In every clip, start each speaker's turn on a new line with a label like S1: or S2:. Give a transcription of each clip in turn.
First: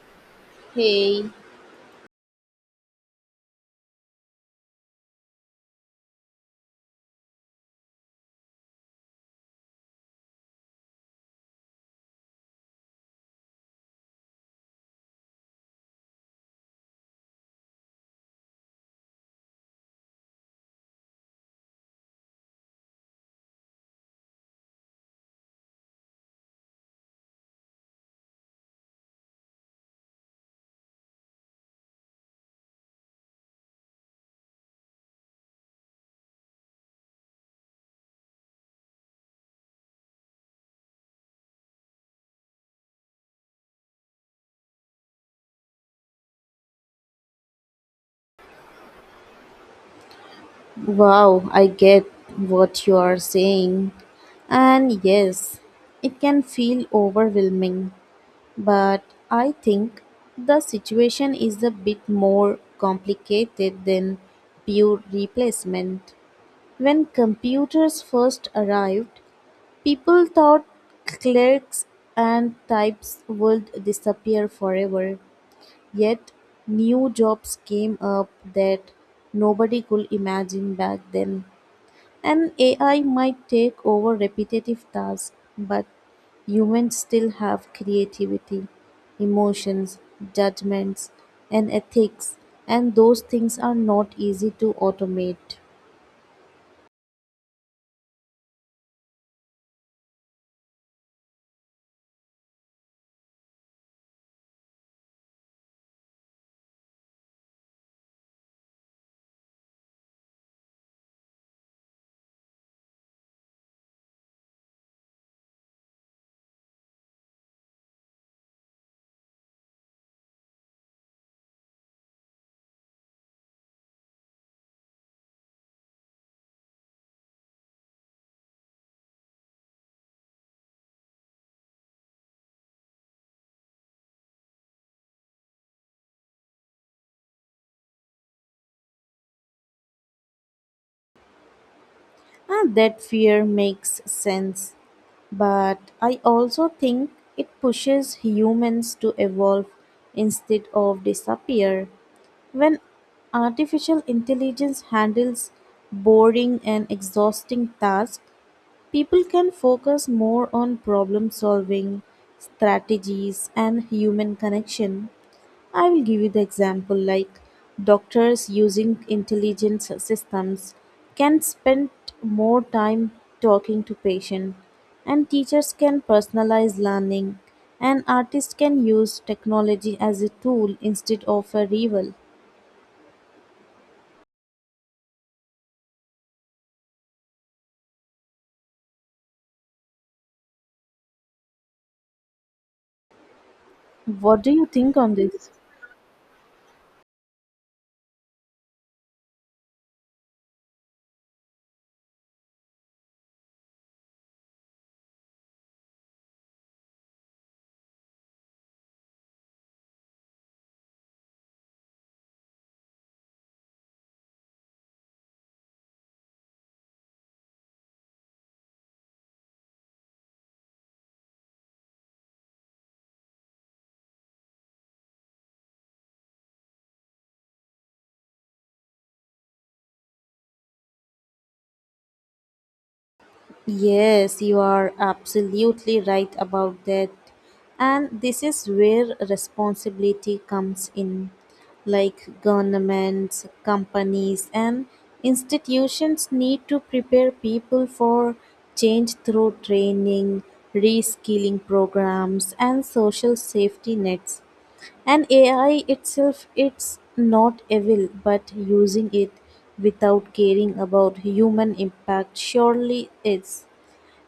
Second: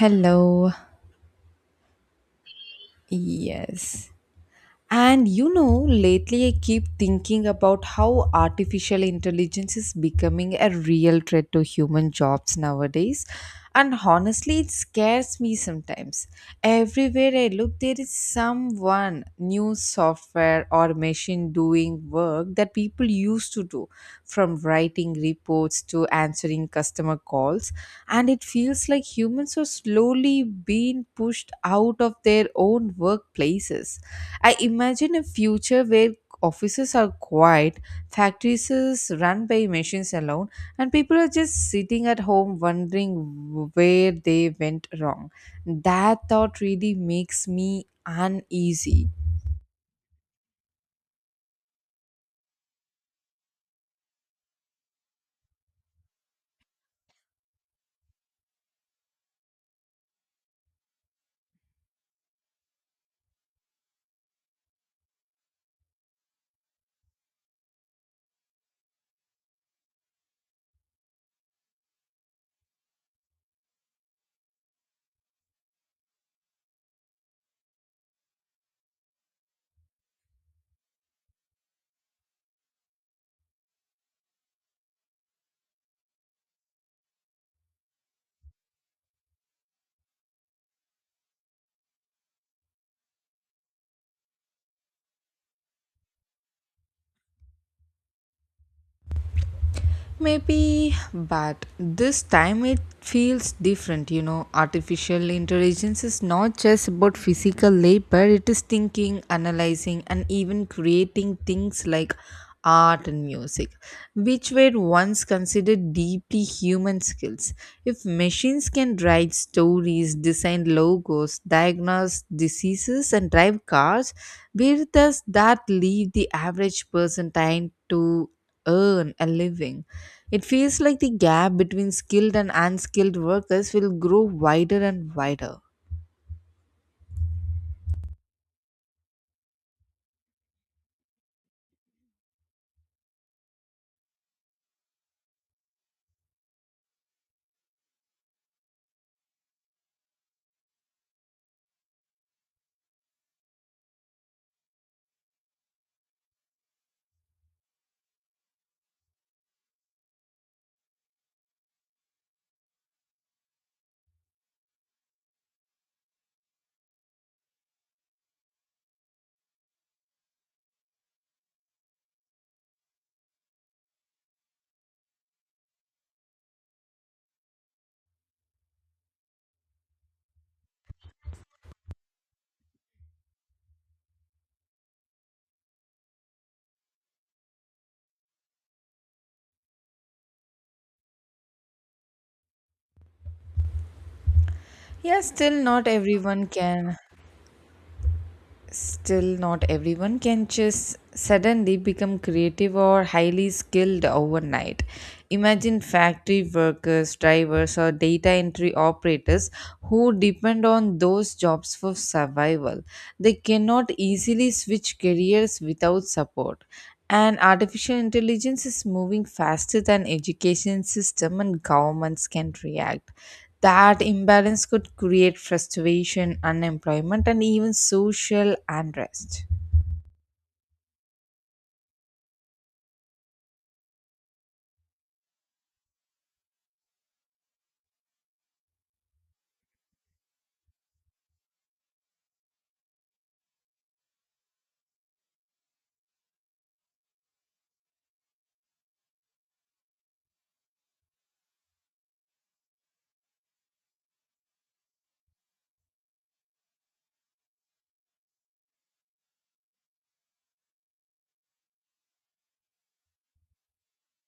S1: Hello.
S2: Hey,
S1: Yes. And you know, lately I keep thinking about how artificial intelligence is becoming a real threat to human jobs nowadays. And honestly, it scares me sometimes. Everywhere I look, there is someone, new software or machine doing work that people used to do, from writing reports to answering customer calls, and it feels like humans are slowly being pushed out of their own workplaces. I imagine a future where offices are quiet, factories is run by machines alone, and people are just sitting at home wondering where they went wrong. That thought really makes me uneasy.
S2: wow, I get what you are saying. And yes, it can feel overwhelming, but I think the situation is a bit more complicated than pure replacement. When computers first arrived, people thought clerks and types would disappear forever. Yet new jobs came up that nobody could imagine back then. And AI might take over repetitive tasks, but humans still have creativity, emotions, judgments, and ethics, and those things are not easy to automate.
S1: Maybe, but this time it feels different, you know. Artificial intelligence is not just about physical labor, it is thinking, analyzing, and even creating things like art and music, which were once considered deeply human skills. If machines can write stories, design logos, diagnose diseases, and drive cars, where does that leave the average person time to earn a living? It feels like the gap between skilled and unskilled workers will grow wider and wider.
S2: And that fear makes sense, but I also think it pushes humans to evolve instead of disappear. When artificial intelligence handles boring and exhausting tasks, people can focus more on problem solving, strategies, and human connection. I will give you the example like doctors using intelligence systems can spend more time talking to patients, and teachers can personalize learning, and artists can use technology as a tool instead of a rival. What do you think on
S1: Yes,
S2: this?
S1: still not everyone can Still, not everyone can just suddenly become creative or highly skilled overnight. Imagine factory workers, drivers, or data entry operators who depend on those jobs for survival. They cannot easily switch careers without support. And artificial intelligence is moving faster than education system and governments can react. That imbalance could create frustration, unemployment, and even social unrest.
S2: Yes, you are absolutely right about that. And this is where responsibility comes in. Like governments, companies, and institutions need to prepare people for change through training, reskilling programs, and social safety nets. And AI itself, it's not evil, but using it without caring about human impact surely is.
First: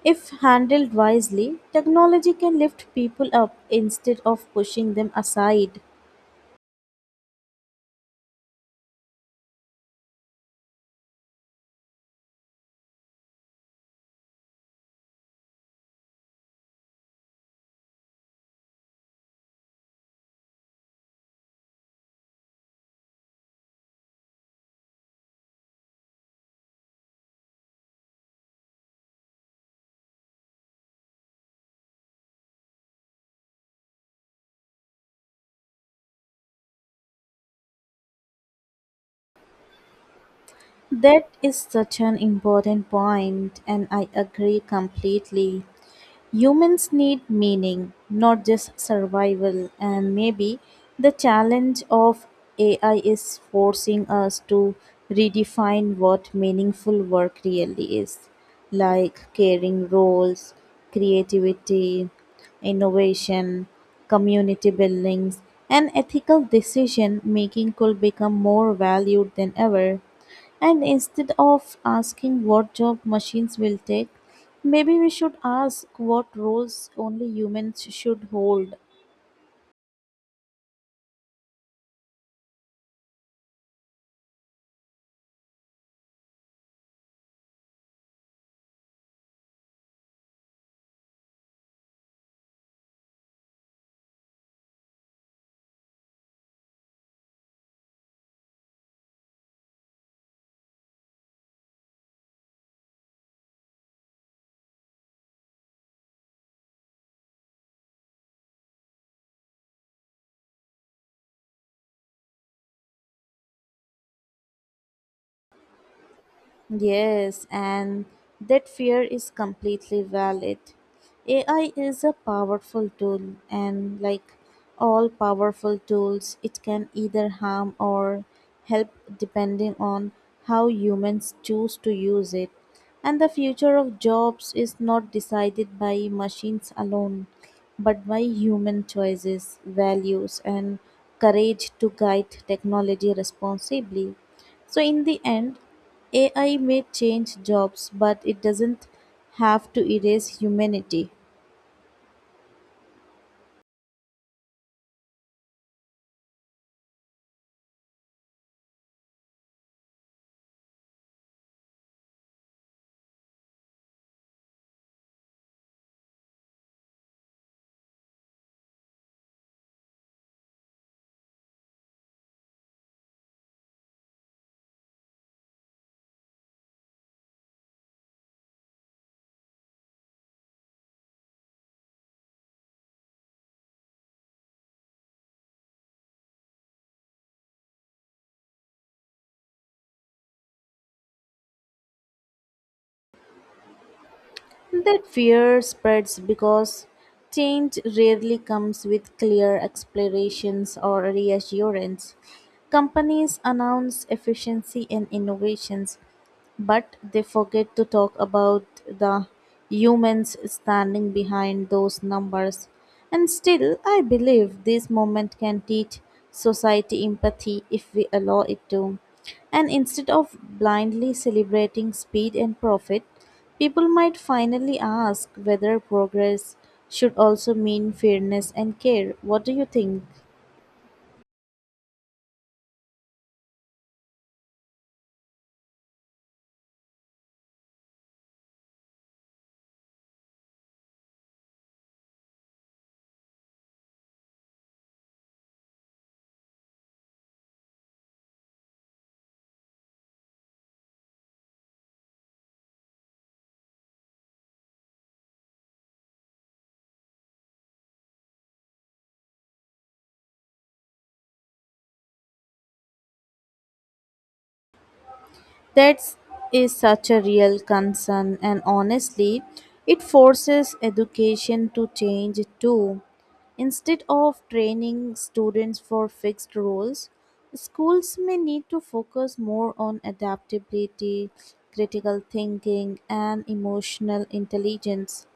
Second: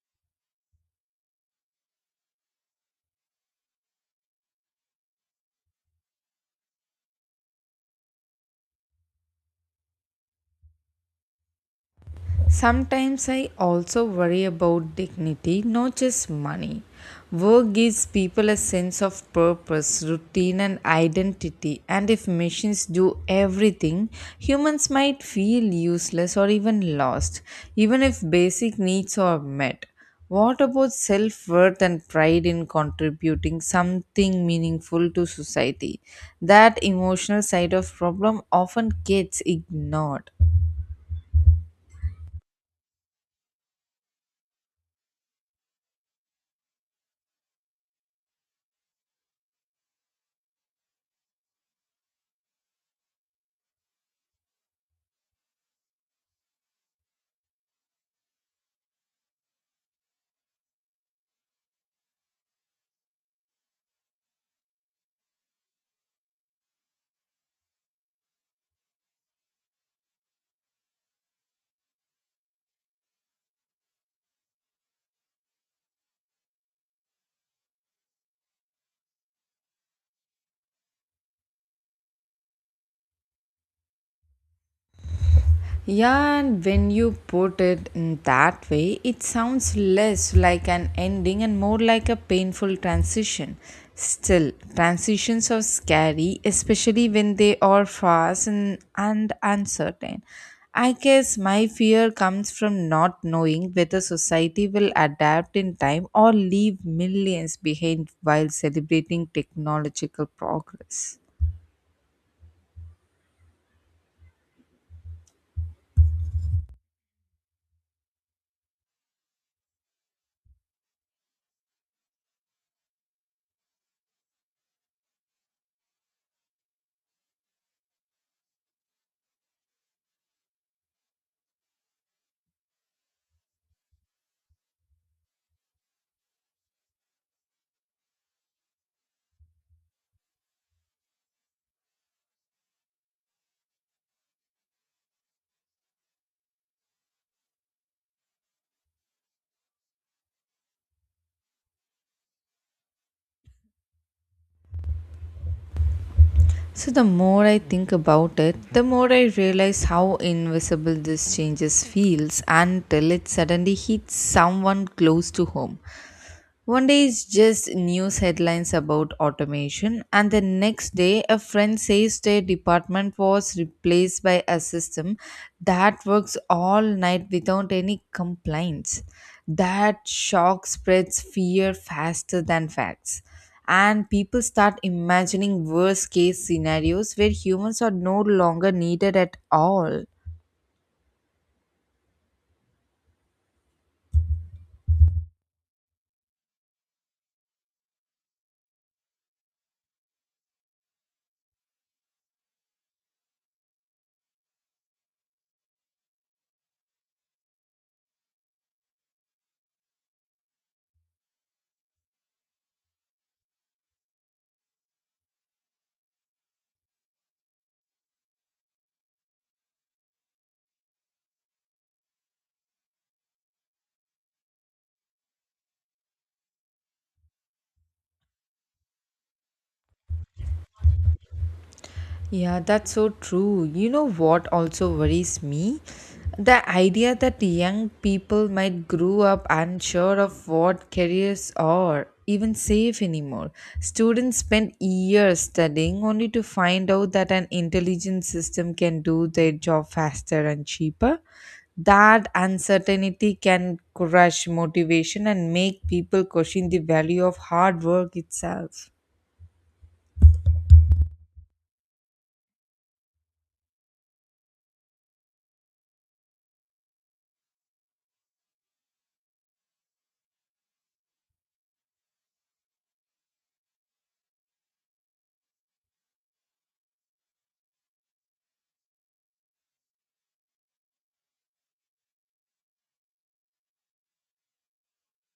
S2: If handled wisely, technology can lift people up instead of pushing them aside.
S1: Sometimes I also worry about dignity, not just money. Work gives people a sense of purpose, routine, and identity. And if machines do everything, humans might feel useless or even lost, even if basic needs are met. What about self worth and pride in contributing something meaningful to society? That emotional side of problem often gets ignored.
S2: That is such an important point, and I agree completely. Humans need meaning, not just survival, and maybe the challenge of AI is forcing us to redefine what meaningful work really is, like caring roles, creativity, innovation, community buildings, and ethical decision making could become more valued than ever. And instead of asking what job machines will take, maybe we should ask what roles only humans should hold.
S1: Yeah, and when you put it in that way, it sounds less like an ending and more like a painful transition. Still, transitions are scary, especially when they are fast and uncertain. I guess my fear comes from not knowing whether society will adapt in time or leave millions behind while celebrating technological progress.
S2: Yes, and that fear is completely valid. AI is a powerful tool, and like all powerful tools, it can either harm or help depending on how humans choose to use it. And the future of jobs is not decided by machines alone, but by human choices, values, and courage to guide technology responsibly. So, in the end, AI may change jobs, but it doesn't have to erase humanity.
S1: So, the more I think about it, the more I realize how invisible this changes feels until it suddenly hits someone close to home. One day is just news headlines about automation, and the next day, a friend says their department was replaced by a system that works all night without any complaints. That shock spreads fear faster than facts, and people start imagining worst case scenarios where humans are no longer needed at all.
S2: That fear spreads because change rarely comes with clear explanations or reassurance. Companies announce efficiency and innovations, but they forget to talk about the humans standing behind those numbers. And still, I believe this moment can teach society empathy if we allow it to. And instead of blindly celebrating speed and profit, people might finally ask whether progress should also mean fairness and care. What do you think?
S1: Yeah, that's so true. You know what also worries me? The idea that young people might grow up unsure of what careers are even safe anymore. Students spend years studying only to find out that an intelligent system can do their job faster and cheaper. That uncertainty can crush motivation and make people question the value of hard work itself.
S2: That is such a real concern, and honestly, it forces education to change too. Instead of training students for fixed roles, schools may need to focus more on adaptability, critical thinking, and emotional intelligence.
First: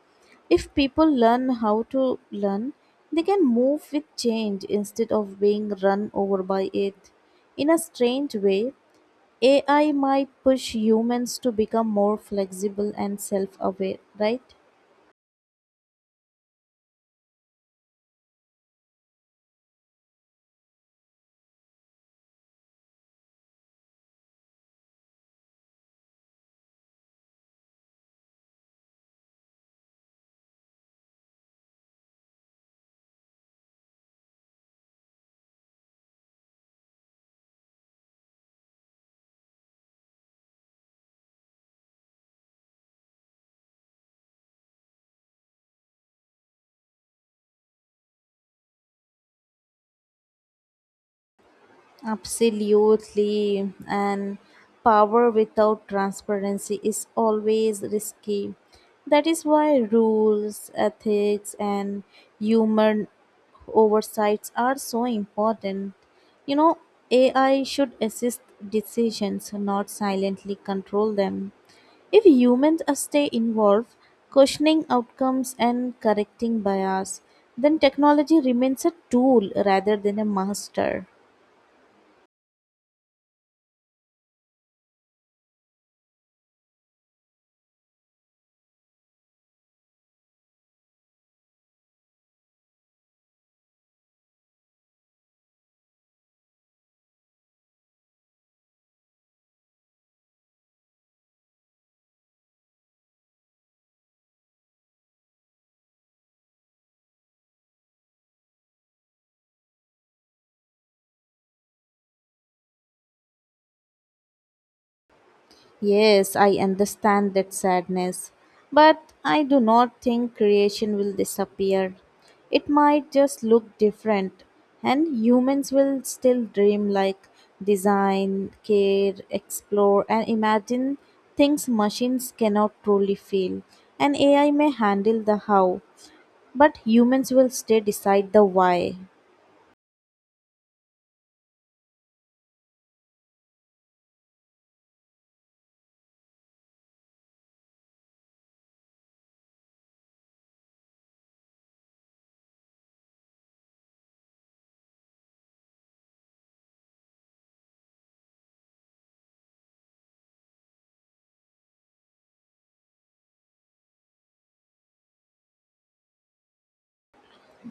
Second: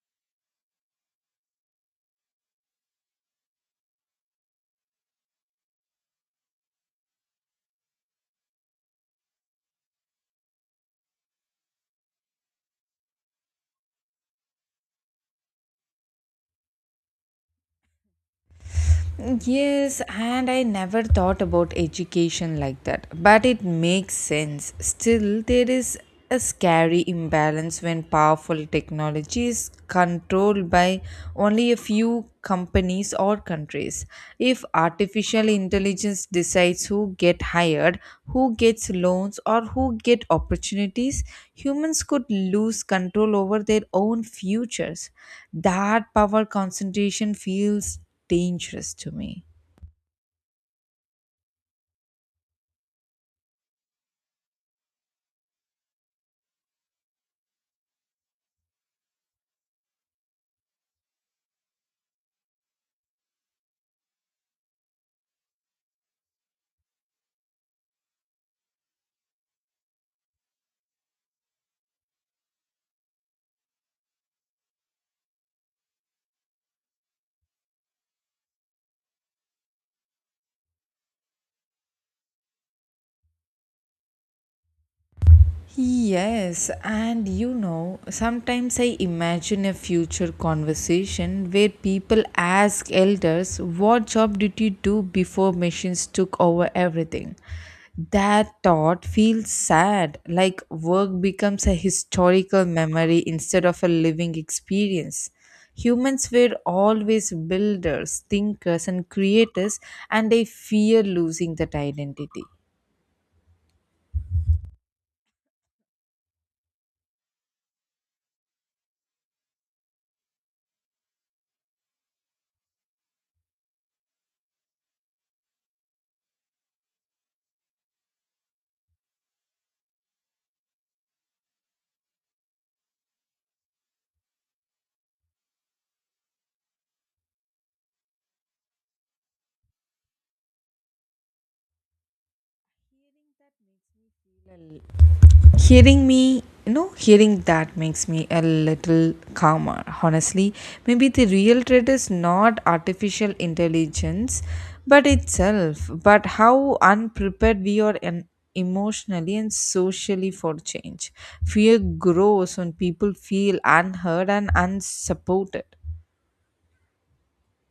S2: If people learn how to learn, they can move with change instead of being run over by it. In a strange way, AI might push humans to become more flexible and self aware, right?
S1: Yes, and I never thought about education like that, but it makes sense. Still, there is a scary imbalance when powerful technology is controlled by only a few companies or countries. If artificial intelligence decides who get hired, who gets loans or who get opportunities, humans could lose control over their own futures. That power concentration feels dangerous to me.
S2: Absolutely. And power without transparency is always risky. That is why rules, ethics, and human oversights are so important. You know, AI should assist decisions, not silently control them. If humans stay involved, questioning outcomes and correcting bias, then technology remains a tool rather than a master.
S1: Yes, and you know, sometimes I imagine a future conversation where people ask elders, "What job did you do before machines took over everything?" That thought feels sad, like work becomes a historical memory instead of a living experience. Humans were always builders, thinkers, and creators, and I fear losing that identity.
S2: Yes, I understand that sadness, but I do not think creation will disappear. It might just look different, and humans will still dream like design, care, explore, and imagine things machines cannot truly feel. And AI may handle the how, but humans will stay decide the why.
S1: Hearing me Hearing that makes me a little calmer, honestly. Maybe the real threat is not artificial intelligence but itself, but how unprepared we are, and emotionally and socially, for change. Fear grows when people feel unheard and unsupported.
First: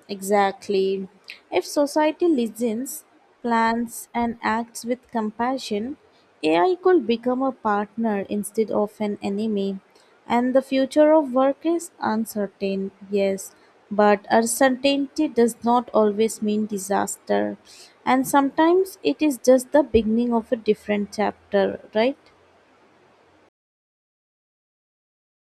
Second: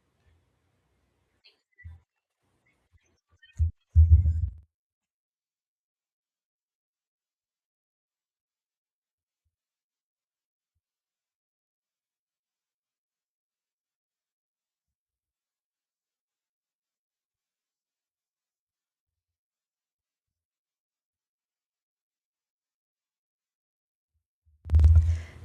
S2: Exactly. If society listens, plans, and acts with compassion, AI could become a partner instead of an enemy. And the future of work is uncertain, yes, but uncertainty does not always mean disaster. And sometimes it is just the beginning of a different chapter, right?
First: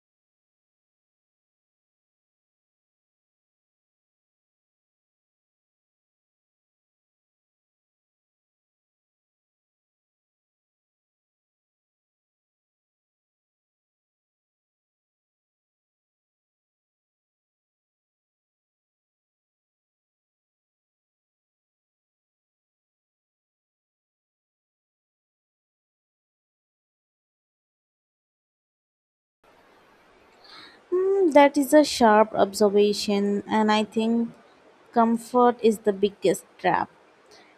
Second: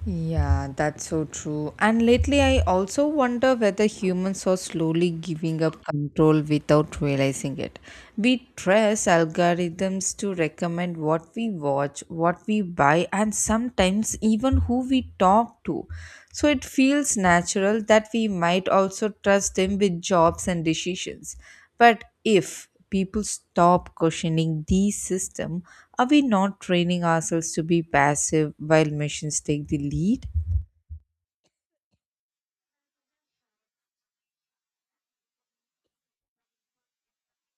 S1: Yeah, that's so true. And lately, I also wonder whether humans are slowly giving up control without realizing it. We trust algorithms to recommend what we watch, what we buy, and sometimes even who we talk to. So it feels natural that we might also trust them with jobs and decisions. But if people stop questioning these system, are we not training ourselves to be passive while machines take the lead?
S2: Hmm, that is a sharp observation, and I think comfort is the biggest trap.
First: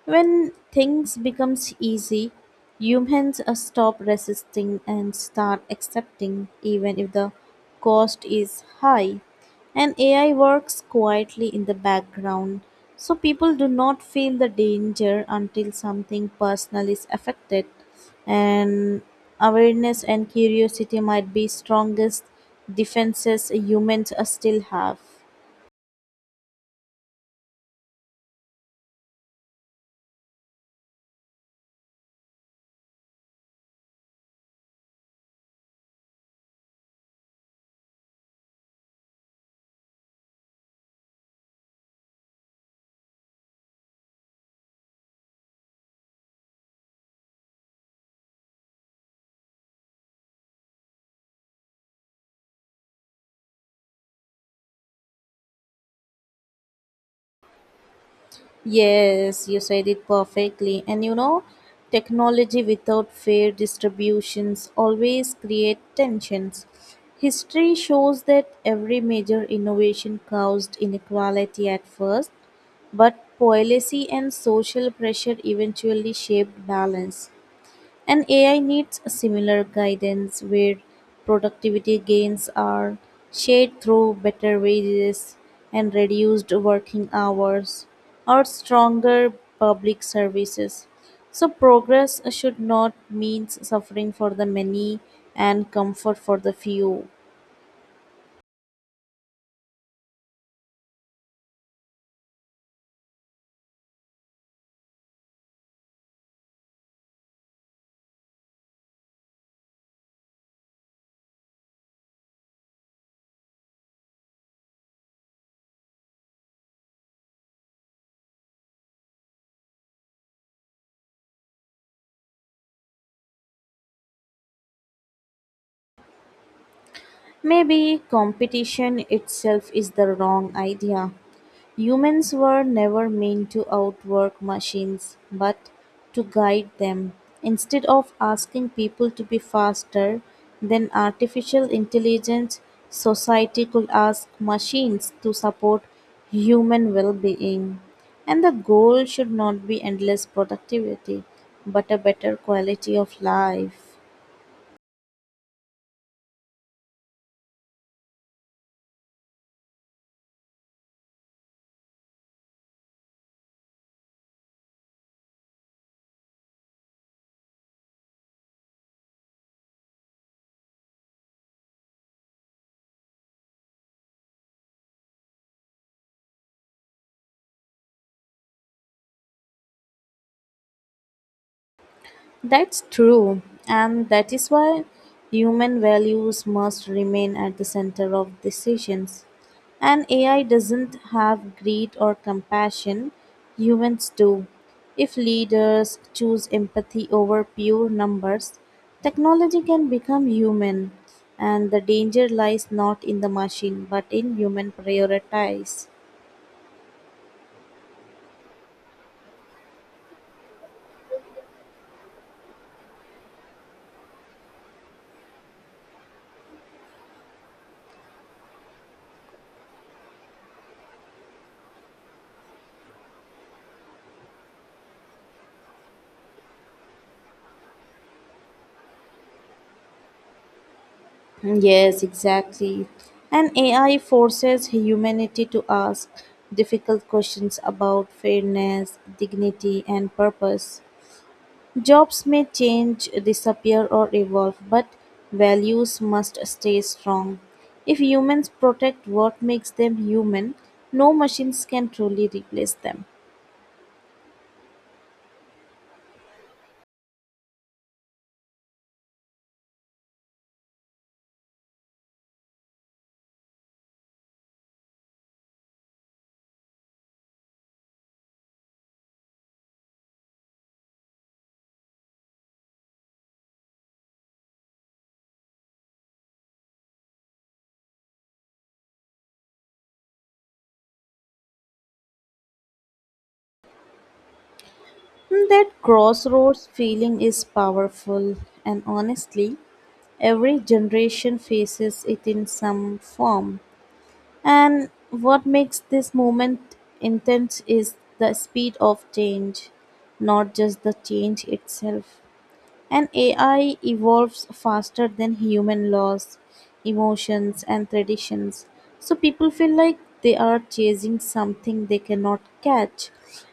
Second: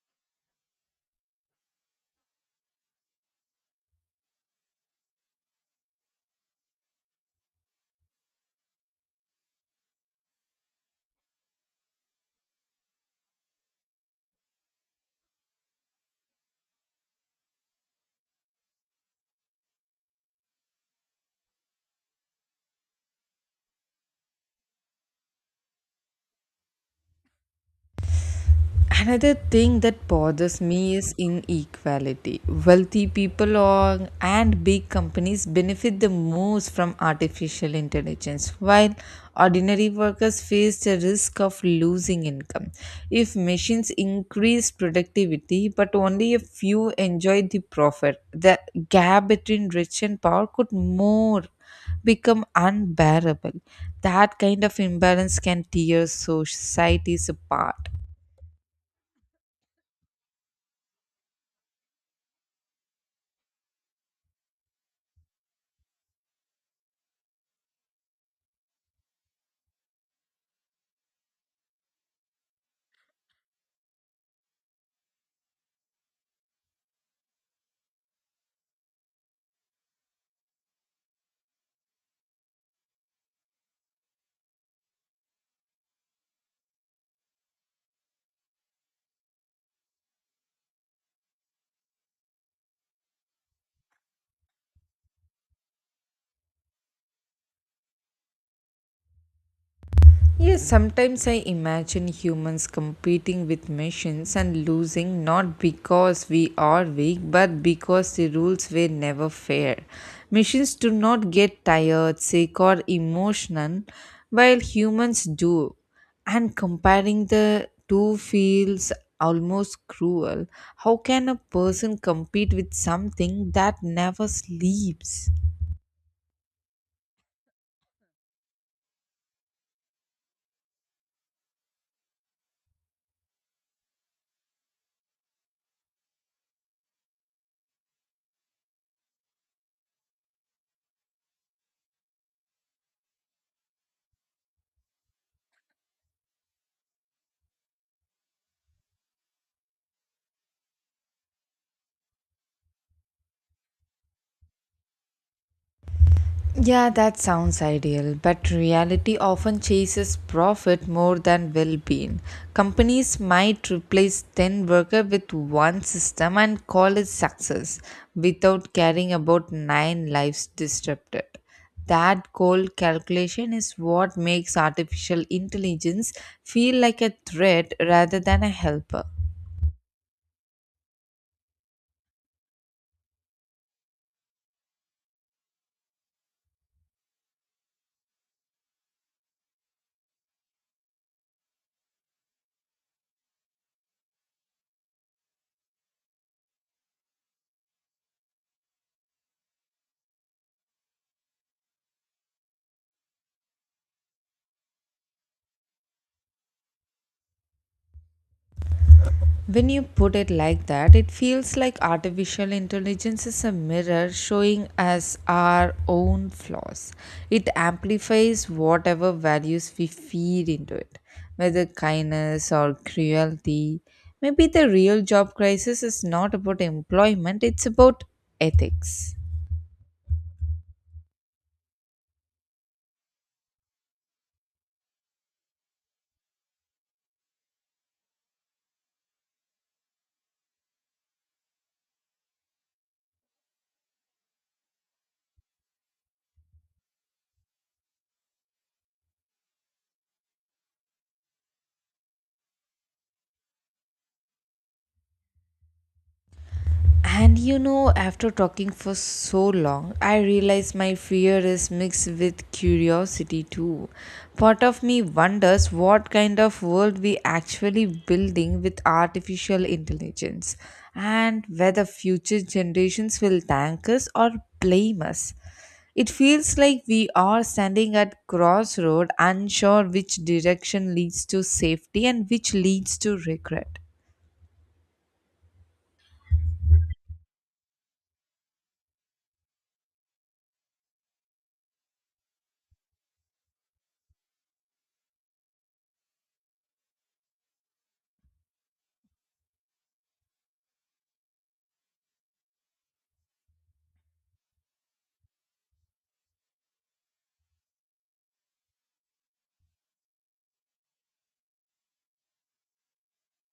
S2: When things becomes easy, humans stop resisting and start accepting even if the cost is high. And AI works quietly in the background. So people do not feel the danger until something personal is affected and awareness and curiosity might be strongest defenses humans still have.
S1: Another thing that bothers me is inequality. Wealthy people or, and big companies benefit the most from artificial intelligence, while ordinary workers face the risk of losing income. If machines increase productivity, but only a few enjoy the profit, the gap between rich and poor could more become unbearable. That kind of imbalance can tear societies apart.
S2: Yes, you said it perfectly. And you know, technology without fair distributions always create tensions. History shows that every major innovation caused inequality at first, but policy and social pressure eventually shaped balance. And AI needs a similar guidance where productivity gains are shared through better wages and reduced working hours or stronger public services. So, progress should not mean suffering for the many and comfort for the few.
S1: Yes, sometimes I imagine humans competing with machines and losing, not because we are weak but because the rules were never fair. Machines do not get tired, sick, or emotional while humans do. And comparing the two feels almost cruel. How can a person compete with something that never sleeps?
S2: Maybe competition itself is the wrong idea. Humans were never meant to outwork machines, but to guide them. Instead of asking people to be faster than artificial intelligence, society could ask machines to support human well being. And the goal should not be endless productivity, but a better quality of life.
S1: Yeah, that sounds ideal, but reality often chases profit more than well being. Companies might replace 10 workers with one system and call it success without caring about 9 lives disrupted. That cold calculation is what makes artificial intelligence feel like a threat rather than a helper.
S2: That's true, and that is why human values must remain at the center of decisions. And AI doesn't have greed or compassion, humans do. If leaders choose empathy over pure numbers, technology can become human, and the danger lies not in the machine but in human priorities.
S1: When you put it like that, it feels like artificial intelligence is a mirror showing us our own flaws. It amplifies whatever values we feed into it, whether kindness or cruelty. Maybe the real job crisis is not about employment, it's about ethics.
S2: Yes, exactly. And AI forces humanity to ask difficult questions about fairness, dignity, and purpose. Jobs may change, disappear, or evolve, but values must stay strong. If humans protect what makes them human, no machines can truly replace them.
S1: And you know, after talking for so long, I realize my fear is mixed with curiosity too. Part of me wonders what kind of world we actually building with artificial intelligence and whether future generations will thank us or blame us. It feels like we are standing at crossroad unsure which direction leads to safety and which leads to regret.
S2: That crossroads feeling is powerful, and honestly, every generation faces it in some form. And what makes this moment intense is the speed of change, not just the change itself. And AI evolves faster than human laws, emotions, and traditions. So people feel like they are chasing something they cannot catch.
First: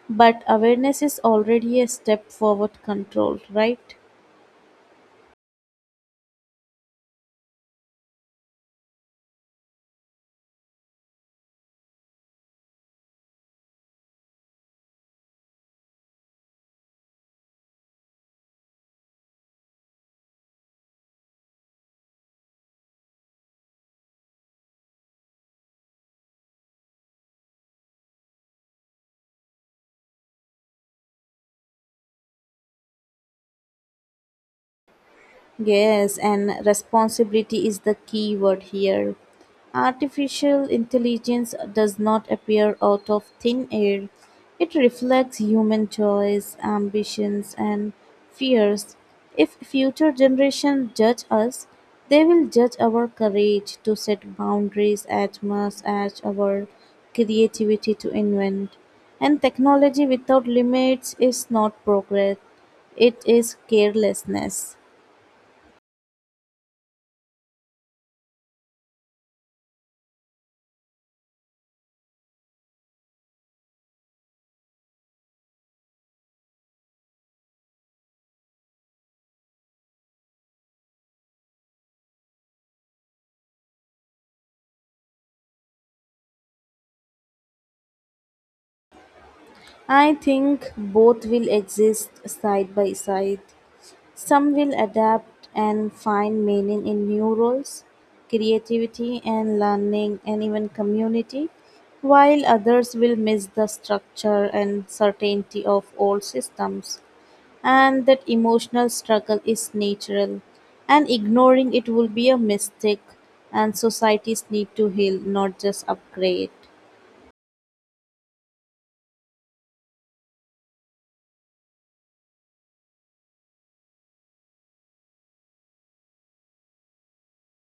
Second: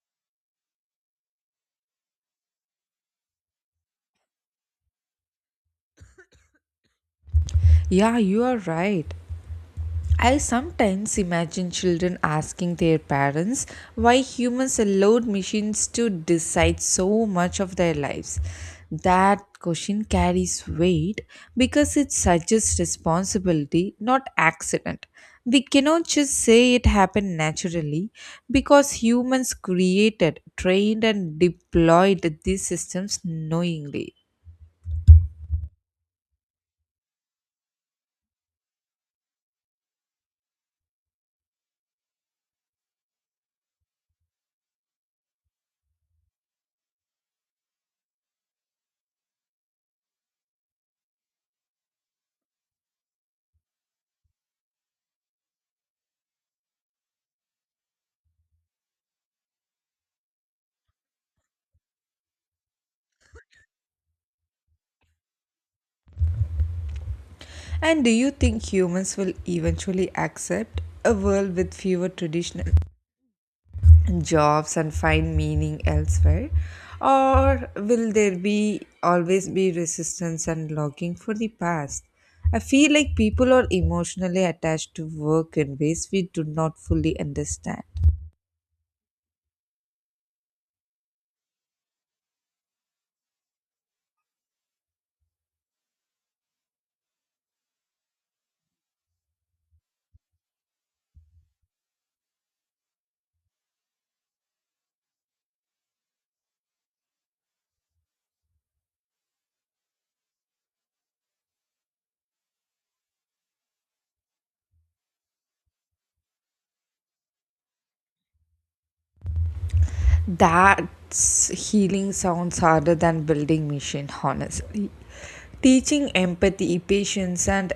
S2: But awareness is already a step forward control, right?
S1: Yeah, you are right. I sometimes imagine children asking their parents why humans allowed machines to decide so much of their lives. That question carries weight because it suggests responsibility, not accident. We cannot just say it happened naturally because humans created, trained, and deployed these systems knowingly.
S2: Yes, and responsibility is the key word here. Artificial intelligence does not appear out of thin air. It reflects human choice, ambitions, and fears. If future generations judge us, they will judge our courage to set boundaries as much as our creativity to invent. And technology without limits is not progress, it is carelessness.
S1: And do you think humans will eventually accept a world with fewer traditional jobs and find meaning elsewhere? Or will there be always be resistance and longing for the past? I feel like people are emotionally attached to work in ways we do not fully understand.
S2: I think both will exist side by side. Some will adapt and find meaning in new roles, creativity and learning, and even community, while others will miss the structure and certainty of old systems. And that emotional struggle is natural, and ignoring it will be a mistake, and societies need to heal, not just upgrade.
S1: That's healing sounds harder than building machine, honestly. Teaching empathy, patience, and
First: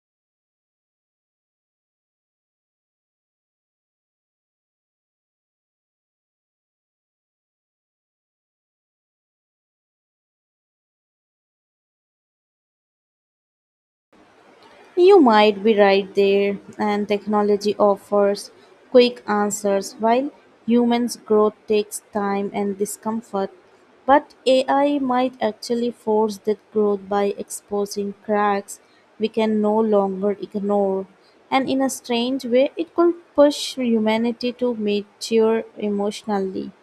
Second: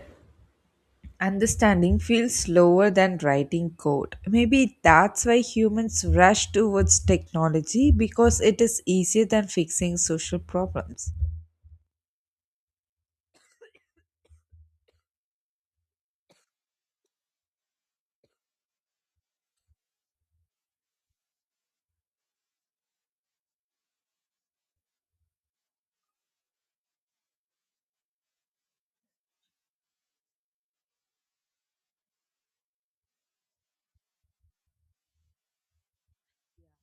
S1: understanding feels slower than writing code. Maybe that's why humans rush towards technology because it is easier than fixing social problems.
S2: You might be right there, and technology offers quick answers while humans' growth takes time and discomfort. But AI might actually force that growth by exposing cracks we can no longer ignore. And in a strange way, it could push humanity to mature emotionally.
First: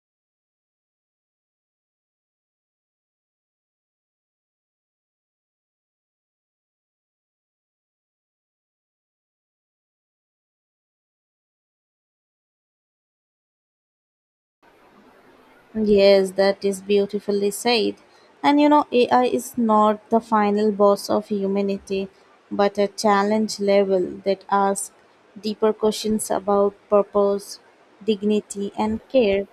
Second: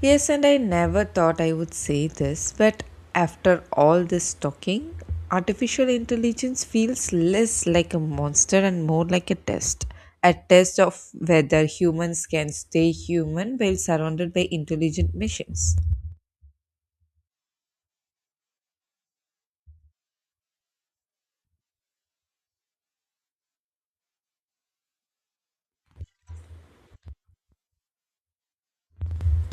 S1: Yes, and I never thought I would say this, but after all this talking, artificial intelligence feels less like a monster and more like a test. A test of whether humans can stay human while surrounded by intelligent machines.
S2: Yes, that is beautifully said. And you know, AI is not the final boss of humanity, but a challenge level that asks deeper questions about purpose, dignity, and care.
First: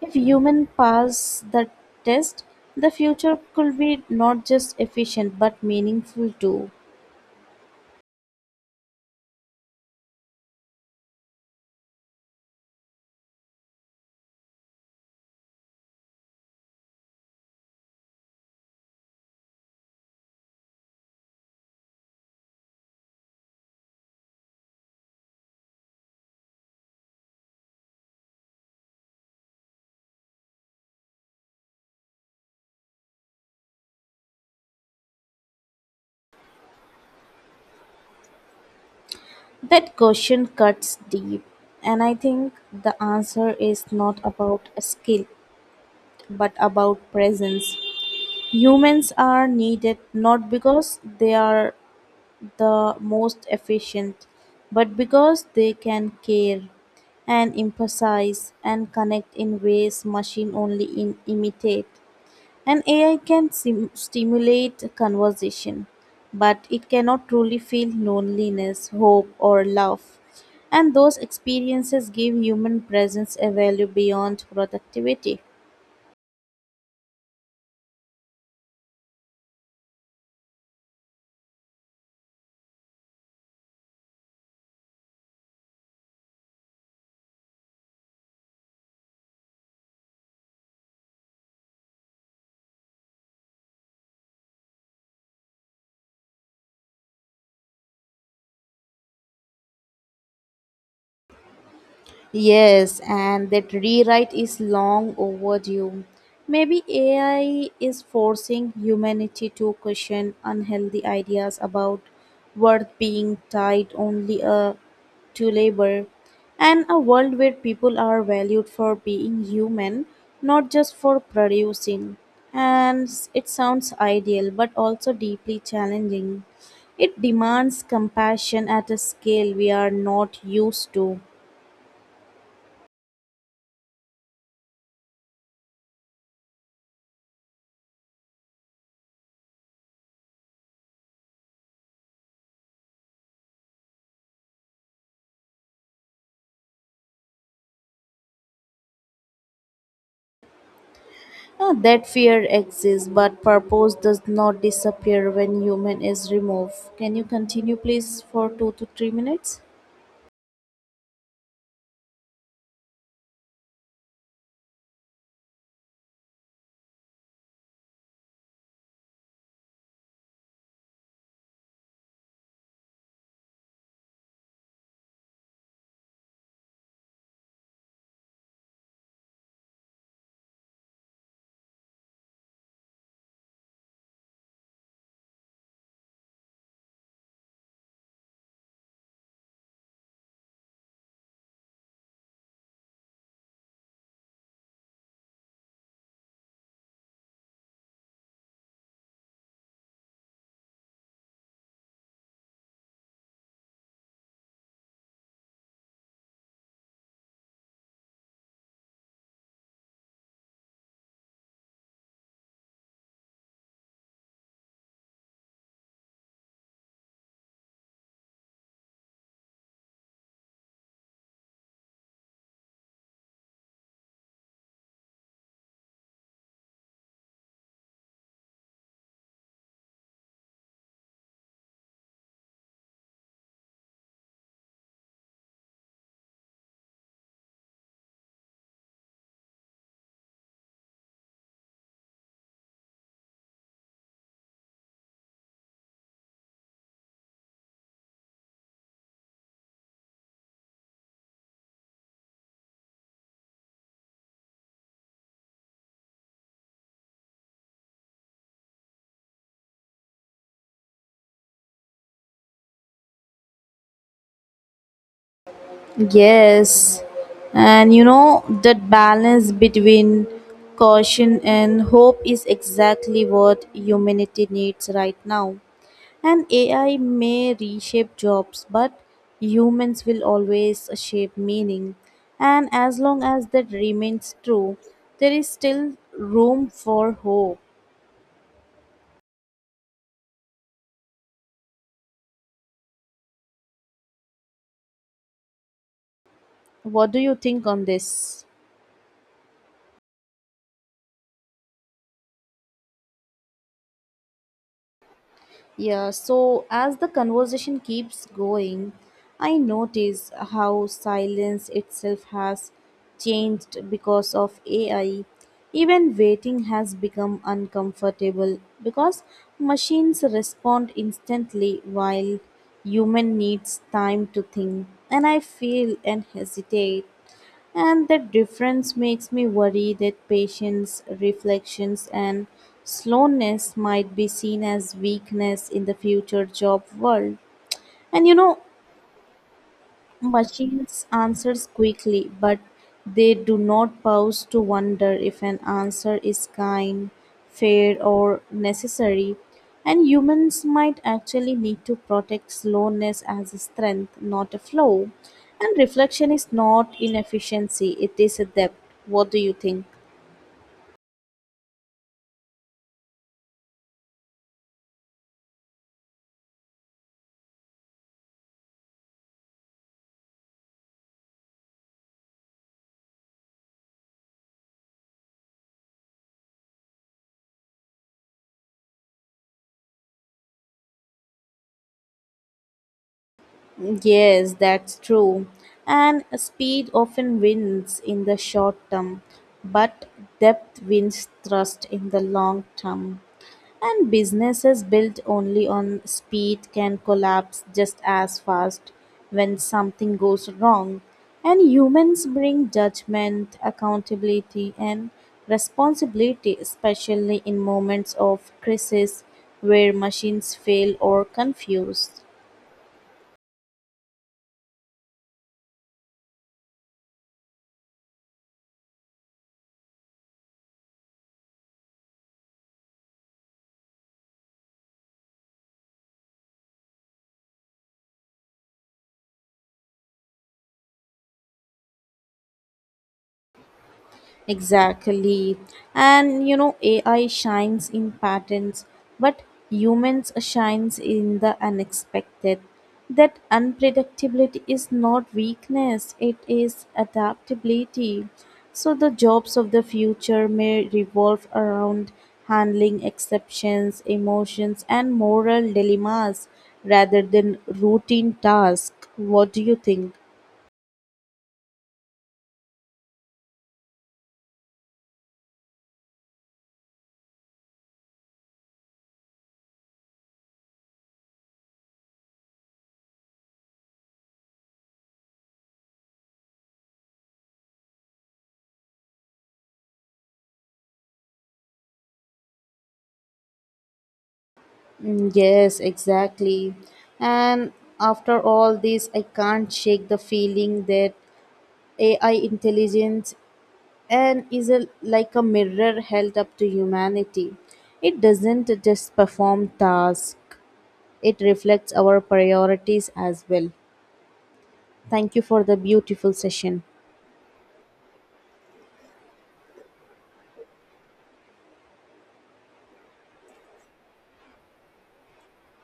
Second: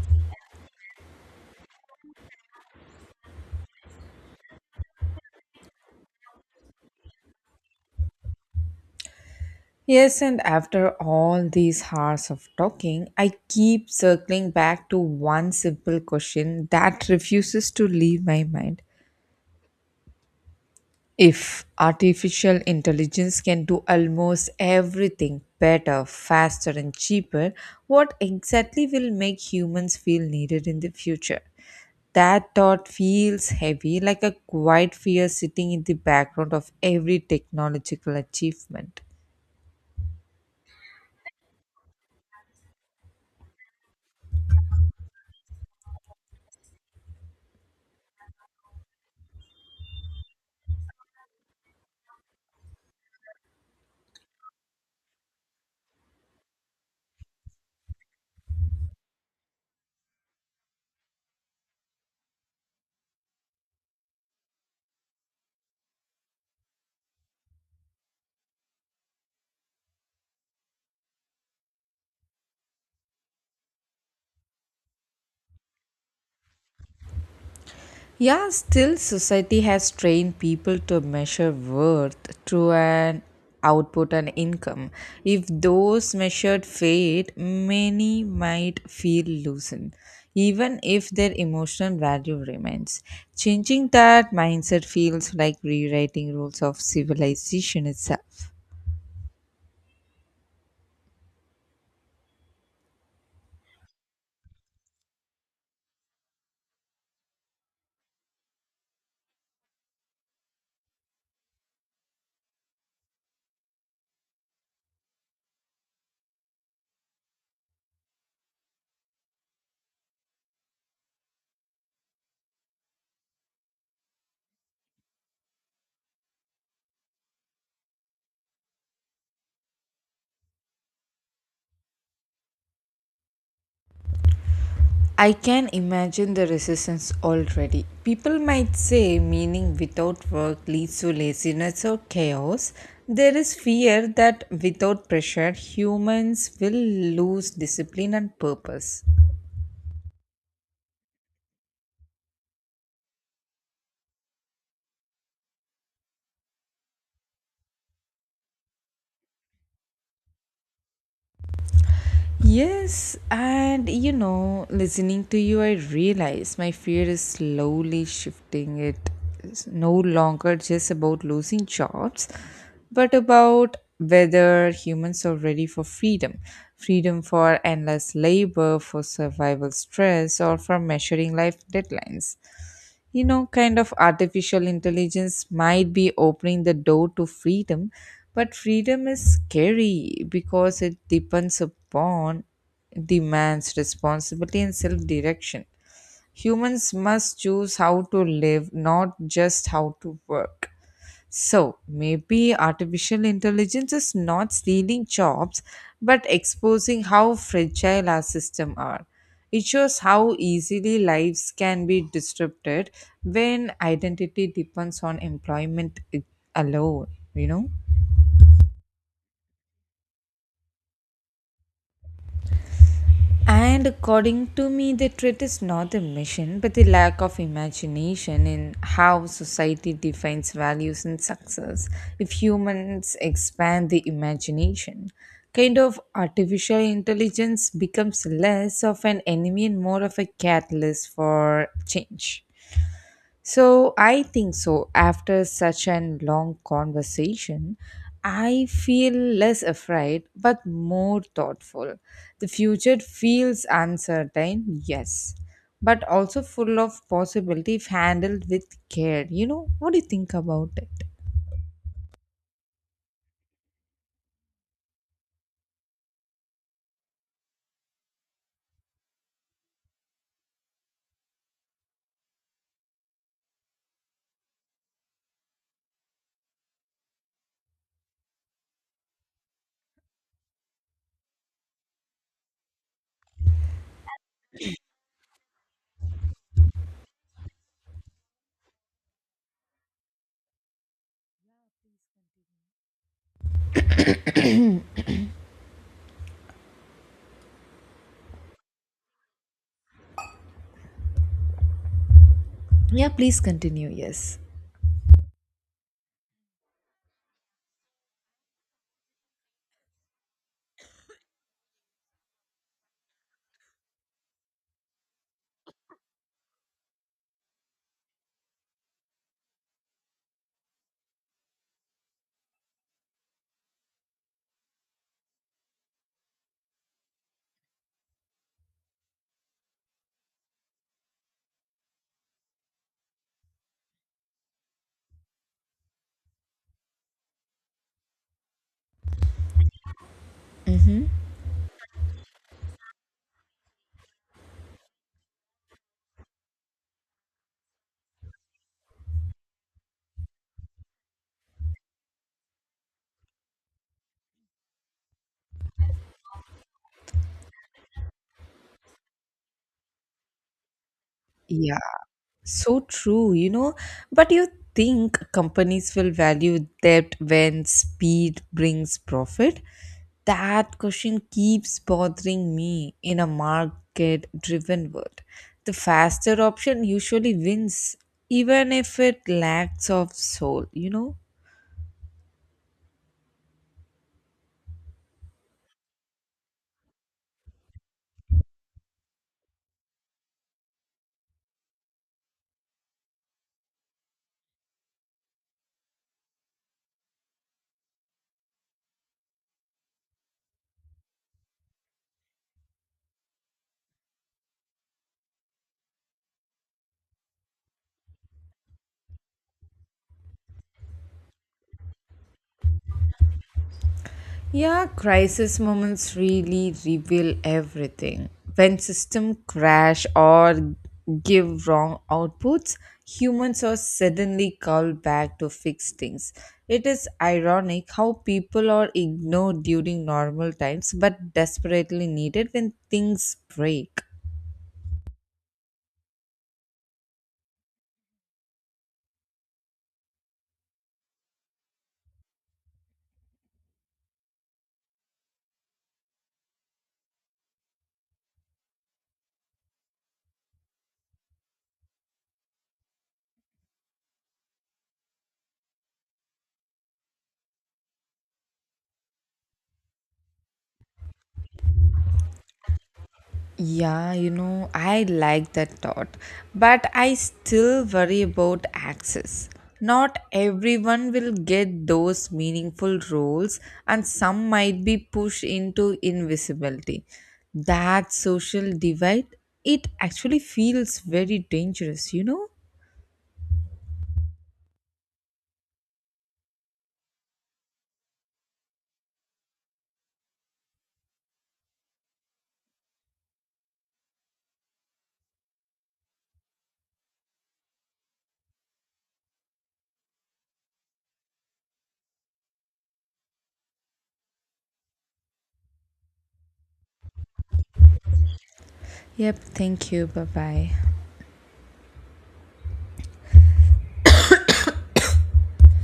S2: If humans pass the test, the future could be not just efficient but meaningful too.
S1: Yes, and after all these hours of talking, I keep circling back to one simple question that refuses to leave my mind. If artificial intelligence can do almost everything better, faster, and cheaper, what exactly will make humans feel needed in the future? That thought feels heavy, like a quiet fear sitting in the background of every technological achievement.
S2: That question cuts deep, and I think the answer is not about a skill but about presence. Humans are needed not because they are the most efficient, but because they can care and empathize and connect in ways machine only imitate. An AI can stimulate conversation, but it cannot truly feel loneliness, hope, or love. And those experiences give human presence a value beyond productivity.
S1: Yeah, still, society has trained people to measure worth through an output and income. If those measured fade, many might feel loosened, even if their emotional value remains. Changing that mindset feels like rewriting rules of civilization itself.
S2: Yes, and that rewrite is long overdue. Maybe AI is forcing humanity to question unhealthy ideas about worth being tied only to labor, and a world where people are valued for being human, not just for producing. And it sounds ideal, but also deeply challenging. It demands compassion at a scale we are not used to.
S1: I can imagine the resistance already. People might say meaning without work leads to laziness or chaos. There is fear that without pressure, humans will lose discipline and purpose.
S2: Ah, that fear exists, but purpose does not disappear when human is removed. Can you continue, please, for 2 to 3 minutes?
S1: Yes, and you know, listening to you, I realize my fear is slowly shifting. It is no longer just about losing jobs, but about whether humans are ready for freedom, freedom for endless labor, for survival stress, or for measuring life deadlines, you know, kind of artificial intelligence might be opening the door to freedom, but freedom is scary because it depends upon demands responsibility and self direction. Humans must choose how to live, not just how to work. So maybe artificial intelligence is not stealing jobs but exposing how fragile our systems are. It shows how easily lives can be disrupted when identity depends on employment alone, you know? And according to me, the threat is not the mission, but the lack of imagination in how society defines values and success. If humans expand the imagination, kind of artificial intelligence becomes less of an enemy and more of a catalyst for change. So I think so. After such an long conversation, I feel less afraid but more thoughtful. The future feels uncertain, yes, but also full of possibility if handled with care. You know, what do you think about it?
S2: Yes. And you know, that balance between caution and hope is exactly what humanity needs right now. And AI may reshape jobs, but humans will always shape meaning. And as long as that remains true, there is still room for hope. What do you think on this?
S1: Yeah, please continue. Yes.
S2: Yeah, so as the conversation keeps going, I notice how silence itself has changed because of AI. Even waiting has become uncomfortable because machines respond instantly while human needs time to think and I feel and hesitate. And that difference makes me worry that patience, reflections, and slowness might be seen as weakness in the future job world. And you know,
S1: Mm-hmm.
S2: machines answers quickly, but they do not pause to wonder if an answer is kind, fair, or necessary. And humans might actually need to protect slowness as a strength, not a flaw. And reflection is not inefficiency, it is a depth. What do you think?
S1: Yeah. So true, you know. But you think companies will value that when speed brings profit? That question keeps bothering me in a market driven world. The faster option usually wins, even if it lacks of soul, you know?
S2: Yes, that's true. And speed often wins in the short term, but depth wins trust in the long term. And businesses built only on speed can collapse just as fast when something goes wrong. And humans bring judgment, accountability, and responsibility, especially in moments of crisis where machines fail or confuse.
S1: Yeah, crisis moments really reveal everything. When system crash or give wrong outputs, humans are suddenly called back to fix things. It is ironic how people are ignored during normal times but desperately needed when things break.
S2: Exactly. And you know, AI shines in patterns, but humans shines in the unexpected. That unpredictability is not weakness, it is adaptability. So the jobs of the future may revolve around handling exceptions, emotions and moral dilemmas rather than routine tasks. What do you think?
S1: Yeah, you know, I like that thought, but I still worry about access. Not everyone will get those meaningful roles, and some might be pushed into invisibility. That social divide, it actually feels very dangerous, you know?
S2: Mm, yes, exactly. And after all this, I can't shake the feeling that AI intelligence and is a, like a mirror held up to humanity. It doesn't just perform tasks, it reflects our priorities as well. Thank you for the beautiful session.
S1: Yep, thank you. Bye bye.